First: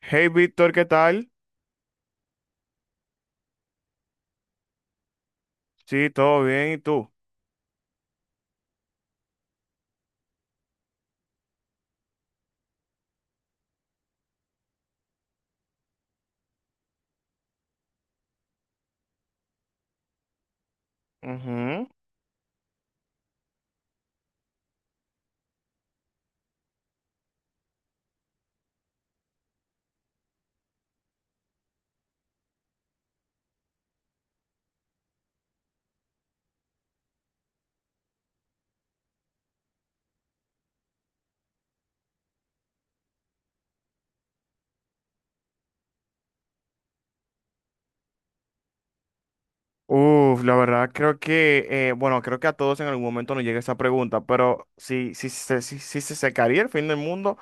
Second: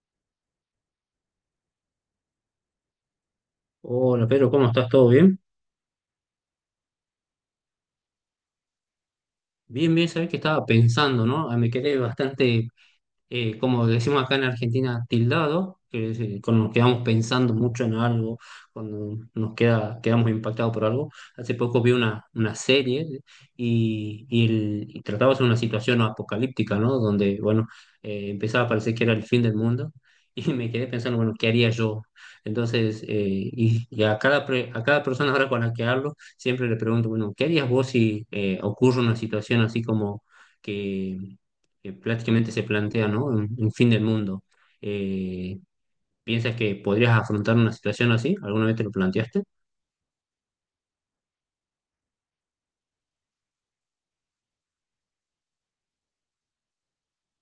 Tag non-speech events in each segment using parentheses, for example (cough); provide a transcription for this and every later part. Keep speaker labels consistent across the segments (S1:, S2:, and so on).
S1: Hey Víctor, ¿qué tal?
S2: Hola Pedro, ¿cómo estás? ¿Todo bien?
S1: Sí, todo bien, ¿y tú?
S2: Bien, bien, sabés que estaba pensando, ¿no? Ah, me quedé bastante como decimos acá en Argentina, tildado, que es, cuando nos quedamos pensando mucho en algo, cuando quedamos impactados por algo. Hace poco
S1: Ujú.
S2: vi una serie y trataba sobre una situación apocalíptica, ¿no? Donde, bueno, empezaba a parecer que era el fin del mundo (laughs) y me quedé pensando, bueno, ¿qué haría yo? Entonces, y a a cada persona ahora con la que hablo, siempre le pregunto, bueno, ¿qué harías vos si ocurre una situación así como... que que prácticamente se plantea, ¿no? Un fin del mundo. Eh, ¿Piensas que podrías afrontar una situación así? ¿Alguna vez te lo planteaste?
S1: Uf, la verdad creo que, bueno, creo que a todos en algún momento nos llega esa pregunta, pero si se secaría el fin del mundo,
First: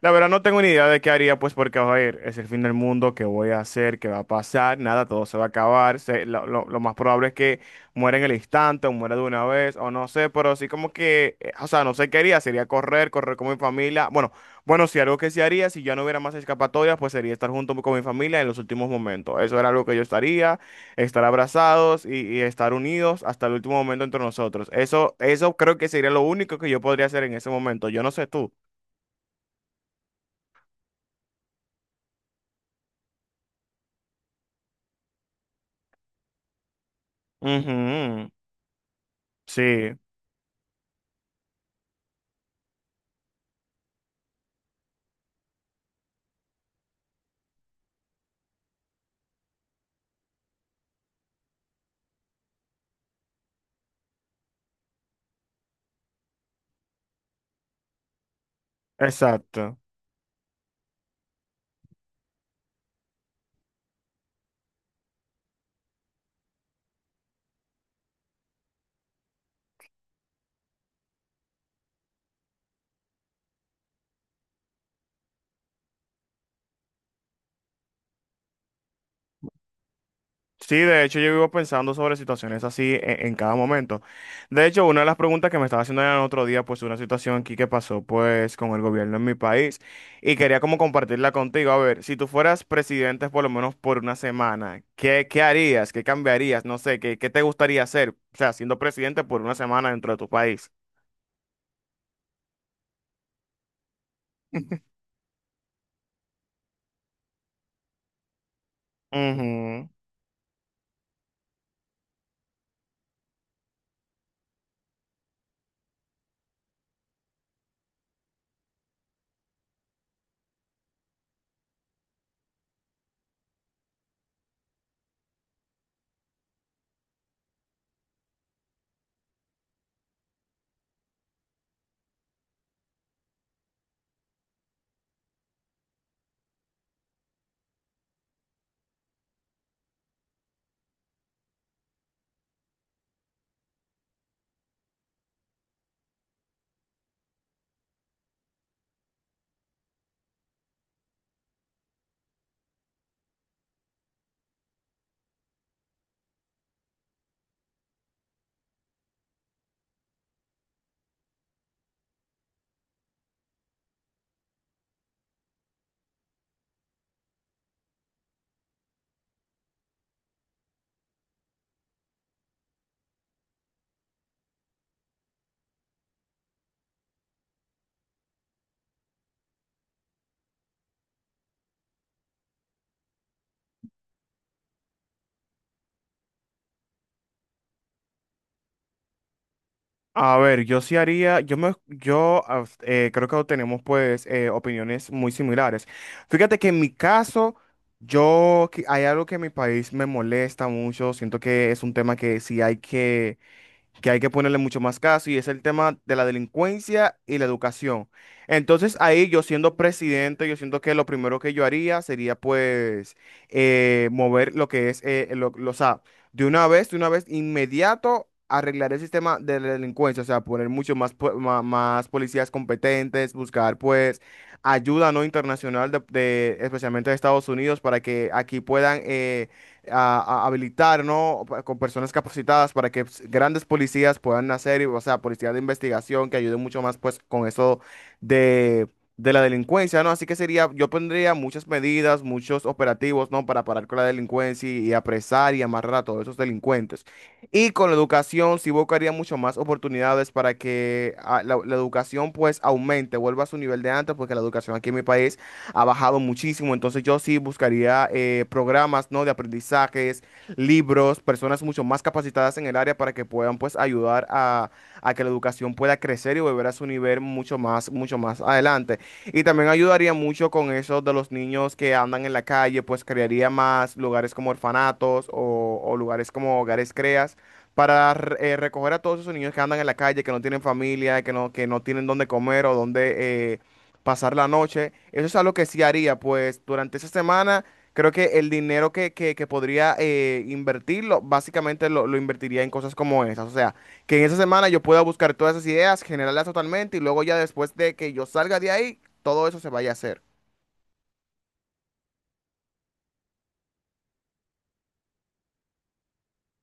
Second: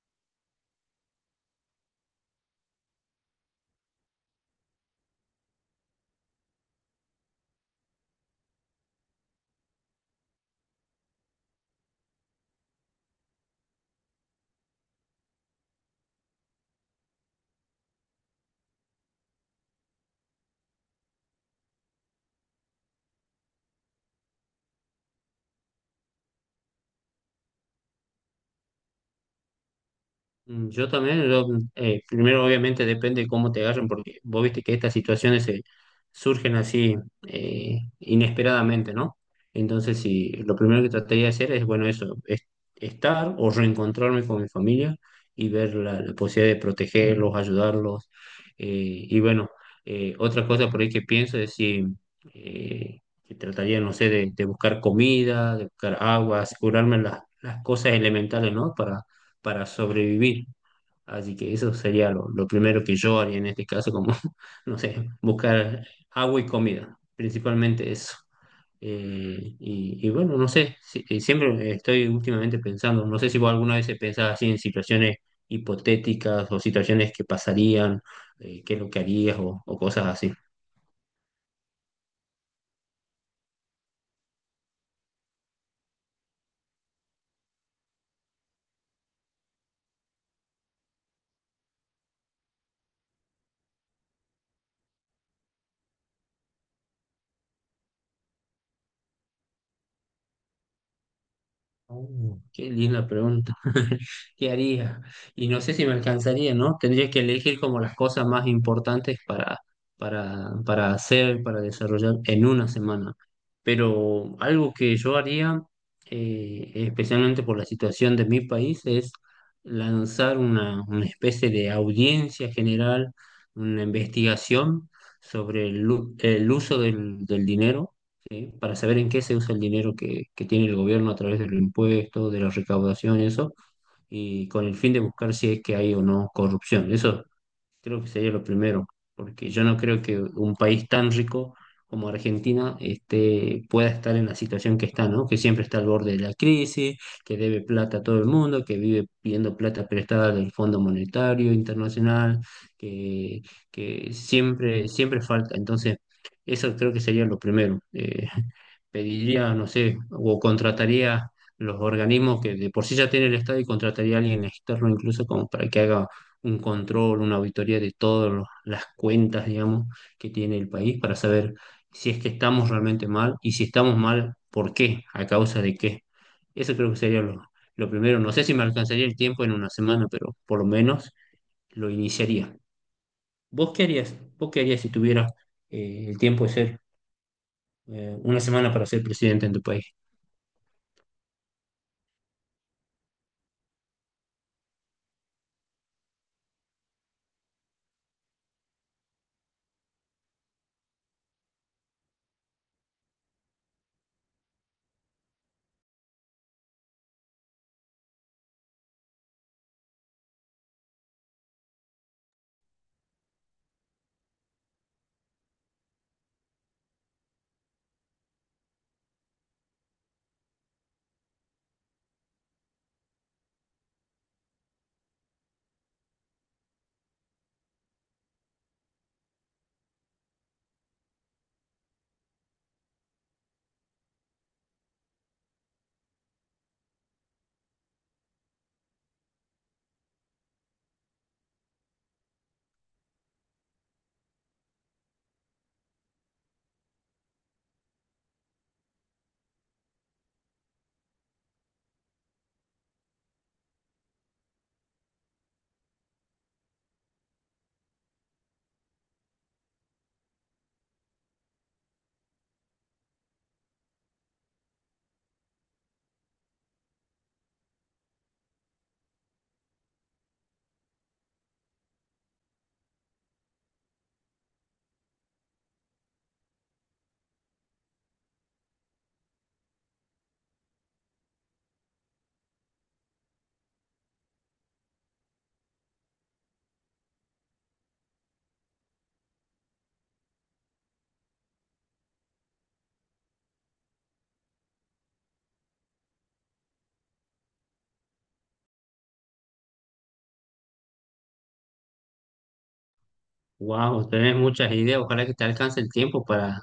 S1: la verdad no tengo ni idea de qué haría, pues porque, a ver, es el fin del mundo, qué voy a hacer, qué va a pasar, nada, todo se va a acabar, lo más probable es que muera en el instante o muera de una vez, o no sé, pero sí como que, o sea, no sé qué haría, sería correr, correr con mi familia, bueno, bueno, si algo que sí haría, si ya no hubiera más escapatorias, pues sería estar junto con mi familia en los últimos momentos, eso era algo que yo estaría estar abrazados y estar unidos hasta el último momento entre nosotros. Eso creo que sería lo único que yo podría hacer en ese momento. Yo no sé tú.
S2: Mm, yo también, yo, primero obviamente depende de cómo te agarren, porque vos viste que estas situaciones se surgen así
S1: Ujú.
S2: inesperadamente, ¿no?
S1: Sí,
S2: Entonces, si lo primero que trataría de hacer es, bueno, eso, estar o reencontrarme con mi familia y ver la posibilidad de protegerlos, ayudarlos. eh, y bueno, otra cosa por ahí que pienso es eh, que trataría, no sé, de buscar comida, de buscar agua, asegurarme las cosas elementales, ¿no? Para
S1: exacto.
S2: sobrevivir. Así que eso sería lo primero que yo haría en este caso, como, (laughs) no sé, buscar agua y comida, principalmente eso. Y bueno, no sé, siempre estoy últimamente pensando, no sé si vos alguna vez pensás así en situaciones hipotéticas o situaciones que pasarían, qué es lo que harías o cosas así.
S1: Sí, de hecho yo vivo pensando sobre situaciones así en cada momento. De hecho, una de las preguntas que me estaba haciendo el otro día, pues una situación aquí que pasó pues con el gobierno en mi país y quería como compartirla contigo. A ver, si tú fueras presidente por lo menos por una semana, ¿qué, qué harías? ¿Qué cambiarías? No sé, ¿qué, qué te gustaría hacer? O sea, siendo presidente por una semana dentro de tu país.
S2: Oh, qué linda pregunta. (laughs) ¿Qué haría? Y no sé si me alcanzaría, ¿no? Tendría que elegir como las cosas más importantes para hacer, para desarrollar en una semana. Pero algo que yo haría, especialmente por la situación de mi país, es lanzar una especie de audiencia general, una investigación sobre el uso del dinero, ¿sí? Para saber en qué se usa el dinero que tiene el gobierno a través de los impuestos, de la recaudación, eso, y con el fin de buscar si es que hay o no corrupción. Eso creo que sería lo primero, porque yo no creo que un país tan rico como Argentina este, pueda estar en la situación que está, ¿no? Que siempre está al borde de la crisis, que debe plata a todo el mundo, que vive pidiendo plata prestada del Fondo Monetario Internacional, que, que siempre, siempre falta. Entonces, eso creo que sería lo primero. Pediría, no sé, o contrataría los organismos que de por sí ya tiene el Estado y contrataría a alguien externo incluso como para que haga un control, una auditoría de todas las cuentas, digamos, que tiene el país para saber si es que estamos realmente mal y si estamos mal, ¿por qué? ¿A causa de qué? Eso creo que sería lo primero. No sé si me alcanzaría el tiempo en una semana, pero por lo menos lo iniciaría. ¿Vos qué harías? ¿Vos qué harías si tuvieras el tiempo de ser una semana para ser presidente en tu país?
S1: A ver, yo sí haría, yo me, yo creo que tenemos pues opiniones muy similares. Fíjate que en mi caso, yo que- hay algo que en mi país me molesta mucho. Siento que es un tema que sí hay que ponerle mucho más caso y es el tema de la delincuencia y la educación. Entonces ahí yo siendo presidente, yo siento que lo primero que yo haría sería pues mover lo que es, o sea, de una vez, inmediato arreglar el sistema de la delincuencia, o sea, poner mucho más, más policías competentes, buscar pues ayuda no internacional especialmente de Estados Unidos para que aquí puedan a habilitar, ¿no? Pa- Con personas capacitadas para que pues, grandes policías puedan hacer, o sea, policías de investigación que ayuden mucho más, pues, con eso de, de la delincuencia, ¿no? Así que sería, yo pondría muchas medidas, muchos operativos, ¿no? Para parar con la delincuencia y apresar y amarrar a todos esos delincuentes. Y con la educación, sí buscaría mucho más oportunidades para que ah, la educación, pues, aumente, vuelva a su nivel de antes, porque la educación aquí en mi país ha bajado muchísimo. Entonces yo sí buscaría programas, ¿no? De aprendizajes, libros, personas mucho más capacitadas en el área para que puedan pues ayudar a que la educación pueda crecer y volver a su nivel mucho más adelante. Y también ayudaría mucho con eso de los niños que andan en la calle, pues crearía más lugares como orfanatos o lugares como hogares creas para recoger a todos esos niños que andan en la calle, que no tienen familia, que no tienen dónde comer o dónde pasar la noche. Eso es algo que sí haría, pues durante esa semana creo que el dinero que podría invertirlo, básicamente lo invertiría en cosas como esas. O sea, que en esa semana yo pueda buscar todas esas ideas, generarlas totalmente y luego ya después de que yo salga de ahí, todo eso se vaya a hacer.
S2: Wow, tenés muchas ideas. Ojalá que te alcance el tiempo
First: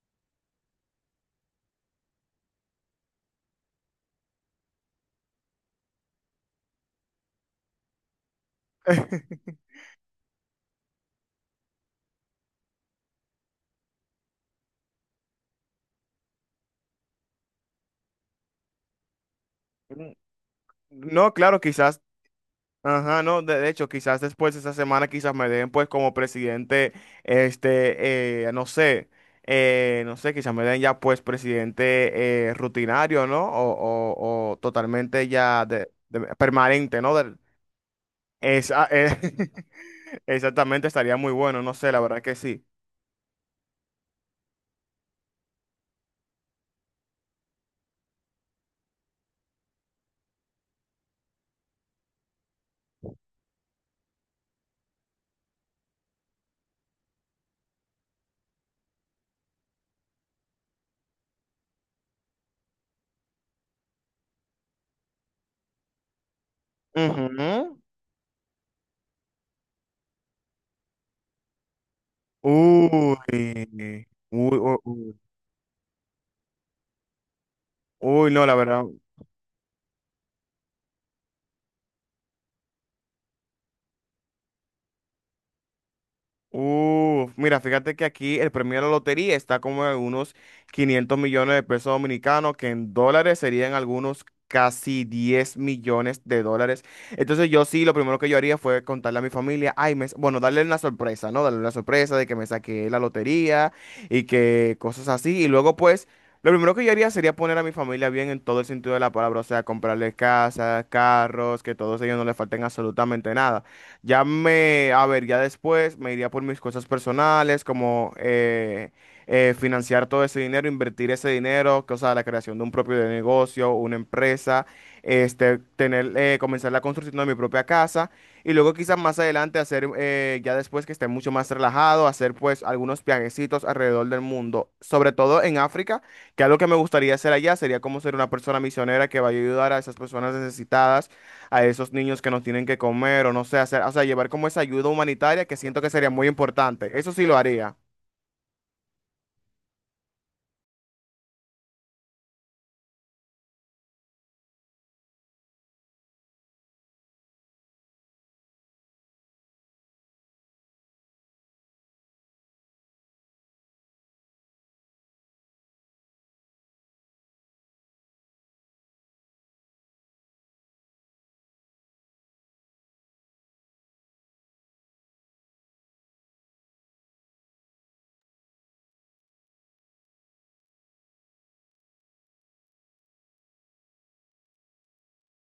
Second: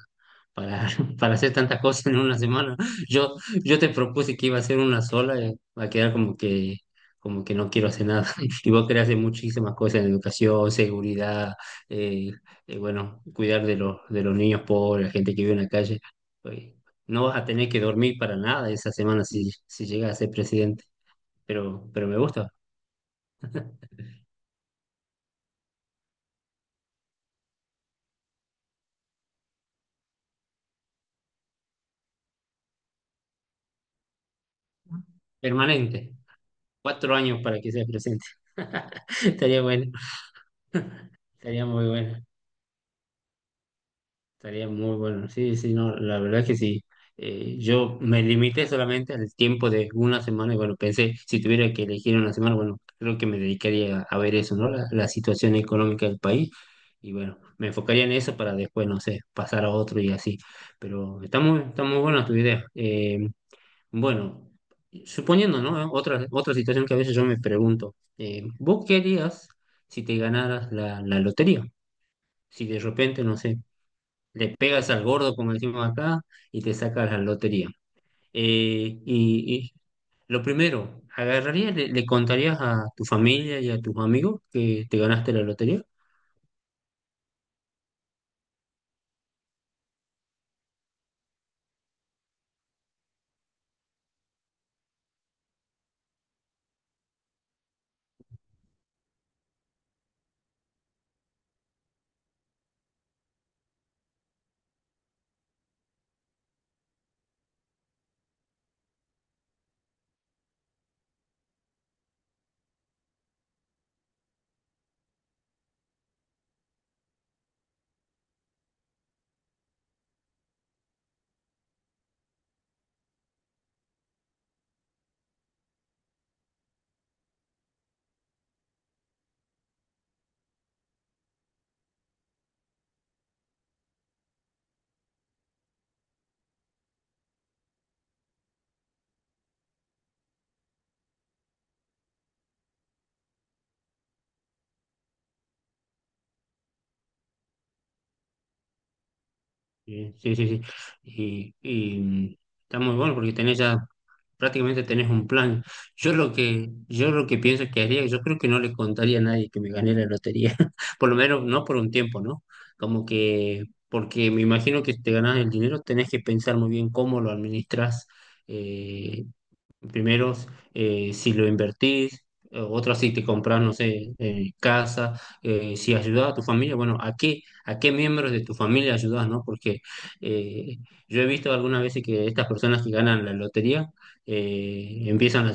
S2: para, (laughs) para hacer tantas cosas en una semana. Yo, yo te propuse que iba a hacer una sola, va a quedar como que no quiero hacer nada. (laughs) Y vos querés hacer muchísimas cosas en educación, seguridad, eh, bueno, cuidar de de los niños pobres, la gente que vive en la calle. Oye, no vas a tener que dormir para nada esa semana si, si llegas a ser presidente.
S1: No, claro, quizás.
S2: Pero me gusta.
S1: Ajá, no, de hecho, quizás después de esa semana quizás me den pues como presidente, no sé, no sé, quizás me den ya pues presidente rutinario, ¿no? O, o totalmente ya
S2: Permanente.
S1: de- permanente, ¿no?
S2: Cuatro
S1: Del-
S2: años para que seas presidente.
S1: esa,
S2: (laughs) Estaría bueno.
S1: (laughs) exactamente, estaría muy bueno,
S2: Estaría
S1: no
S2: muy
S1: sé, la verdad
S2: bueno,
S1: que sí.
S2: estaría muy bueno. Sí, sí, no, la verdad es que sí. Yo me limité solamente al tiempo de una semana y bueno, pensé, si tuviera que elegir una semana, bueno, creo que me dedicaría a ver eso, ¿no? La situación económica del país y bueno, me enfocaría en eso para después, no sé, pasar a otro y así. Pero está muy buena tu idea. Bueno, suponiendo, ¿no? Otra situación que a veces yo me
S1: Ujú.
S2: pregunto, ¿vos qué harías si te ganaras la lotería? Si de repente, no sé,
S1: Uy,
S2: le
S1: uy, uy,
S2: pegas al
S1: uy,
S2: gordo, como decimos acá, y te sacas la lotería.
S1: uy, no, la verdad.
S2: Y lo primero, ¿agarrarías, le contarías a tu familia y a tus amigos que te ganaste la lotería?
S1: Uf, mira, fíjate que aquí el premio de la lotería está como en unos 500 millones de pesos dominicanos, que en dólares serían algunos casi 10 millones de dólares. Entonces yo sí, lo primero que yo haría fue contarle a mi familia, ay, me, bueno, darle una sorpresa, ¿no? Darle una sorpresa de que me saqué la lotería y que cosas así. Y luego pues, lo primero que yo haría sería poner a mi familia bien en todo el sentido de la palabra, o sea, comprarle casas, carros, que todos ellos no les falten absolutamente nada. Ya me, a ver, ya después me iría por mis cosas personales, como financiar todo ese dinero, invertir ese dinero, que, o sea, la creación de un propio negocio, una empresa, tener, comenzar la construcción de mi propia casa y luego quizás más adelante hacer, ya después que esté mucho más relajado, hacer pues algunos viajecitos alrededor del mundo, sobre todo en África, que algo que me gustaría hacer allá sería como ser una persona misionera que vaya a ayudar a esas personas necesitadas a esos niños que nos tienen que comer o no sé, hacer, o sea, llevar como esa ayuda humanitaria que siento que sería muy importante. Eso sí lo haría.
S2: Sí, sí, sí, sí. Y, y, mm, está muy bueno porque tenés ya, prácticamente tenés un plan. Yo lo que pienso que haría, yo creo que no le contaría a nadie que me gané la lotería, (laughs) por lo menos no por un tiempo, ¿no? Como que, porque me imagino que si te ganás el dinero, tenés que pensar muy bien cómo lo administras. Primeros, si lo invertís, otra si te compras, no sé, casa, si ayudas a tu familia, bueno, ¿a qué miembros de tu familia ayudas, no? Porque eh, yo he visto algunas veces que estas personas que ganan la lotería eh, empiezan a,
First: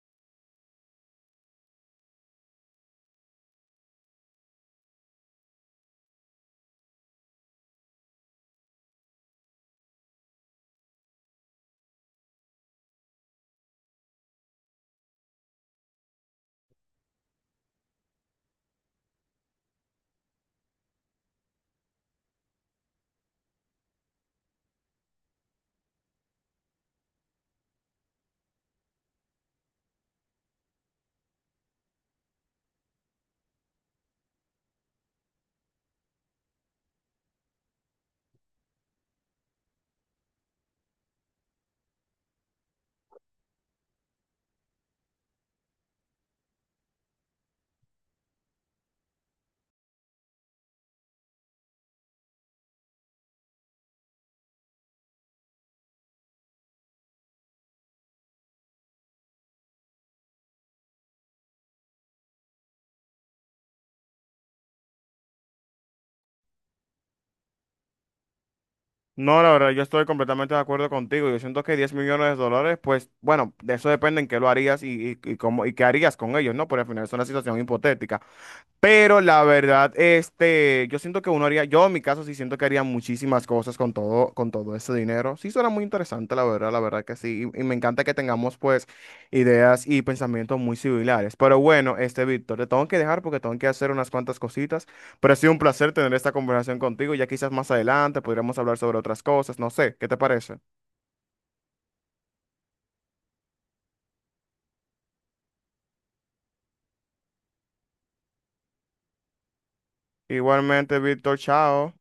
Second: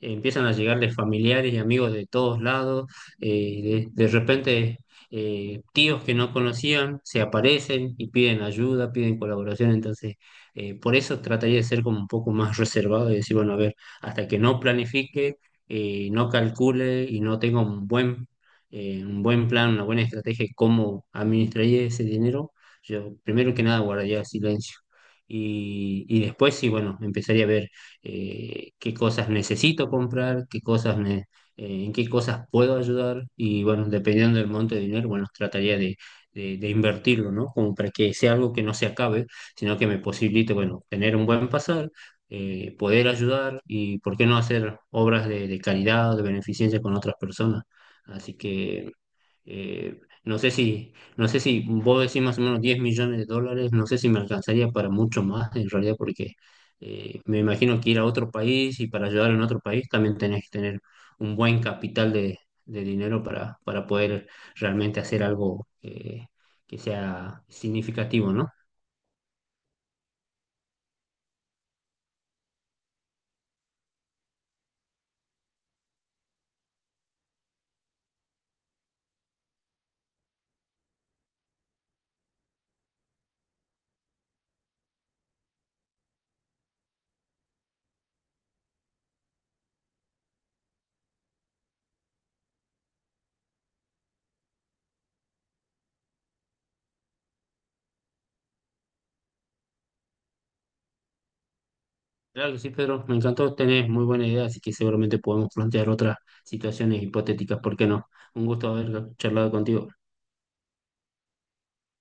S2: empiezan a llegarles familiares y amigos de todos lados, de repente tíos que no conocían se aparecen y piden ayuda, piden colaboración, entonces por eso trataría de ser como un poco más reservado y decir, bueno, a ver, hasta que no planifique, no calcule y no tenga un buen plan, una buena estrategia de cómo administraría ese dinero, yo primero que nada guardaría silencio. Y después sí, bueno, empezaría a ver qué cosas necesito comprar, qué cosas me, en qué cosas puedo ayudar y bueno, dependiendo del monto de dinero, bueno, trataría de invertirlo, ¿no? Como para que sea algo que no se acabe sino que me posibilite, bueno, tener un buen pasar, poder ayudar y, ¿por qué no hacer obras de caridad, de beneficencia con otras personas? Así que no sé si, no sé si vos decís más o menos 10 millones de dólares, no sé si me alcanzaría para mucho más en realidad, porque me imagino que ir a otro país y para ayudar en otro país también tenés que tener un buen capital de dinero para poder realmente hacer algo que sea significativo, ¿no?
S1: No, la verdad, yo estoy completamente de acuerdo contigo. Yo siento que $10 millones, pues, bueno, de eso depende en qué lo harías y cómo, y qué harías con ellos, ¿no? Porque al final es una situación hipotética. Pero la verdad, yo siento que uno haría, yo en mi caso sí siento que haría muchísimas cosas con todo ese dinero. Sí suena muy interesante, la verdad que sí. Y me encanta que tengamos pues ideas y pensamientos muy similares. Pero bueno, Víctor, te tengo que dejar porque tengo que hacer unas cuantas cositas. Pero ha sido un placer tener esta conversación contigo. Ya quizás más adelante podríamos hablar sobre otras cosas, no sé, ¿qué te parece?
S2: Claro que sí, Pedro, me encantó, tenés muy buena idea, así que seguramente podemos plantear otras situaciones hipotéticas, ¿por qué no? Un gusto haber charlado contigo.
S1: Igualmente, Víctor, chao.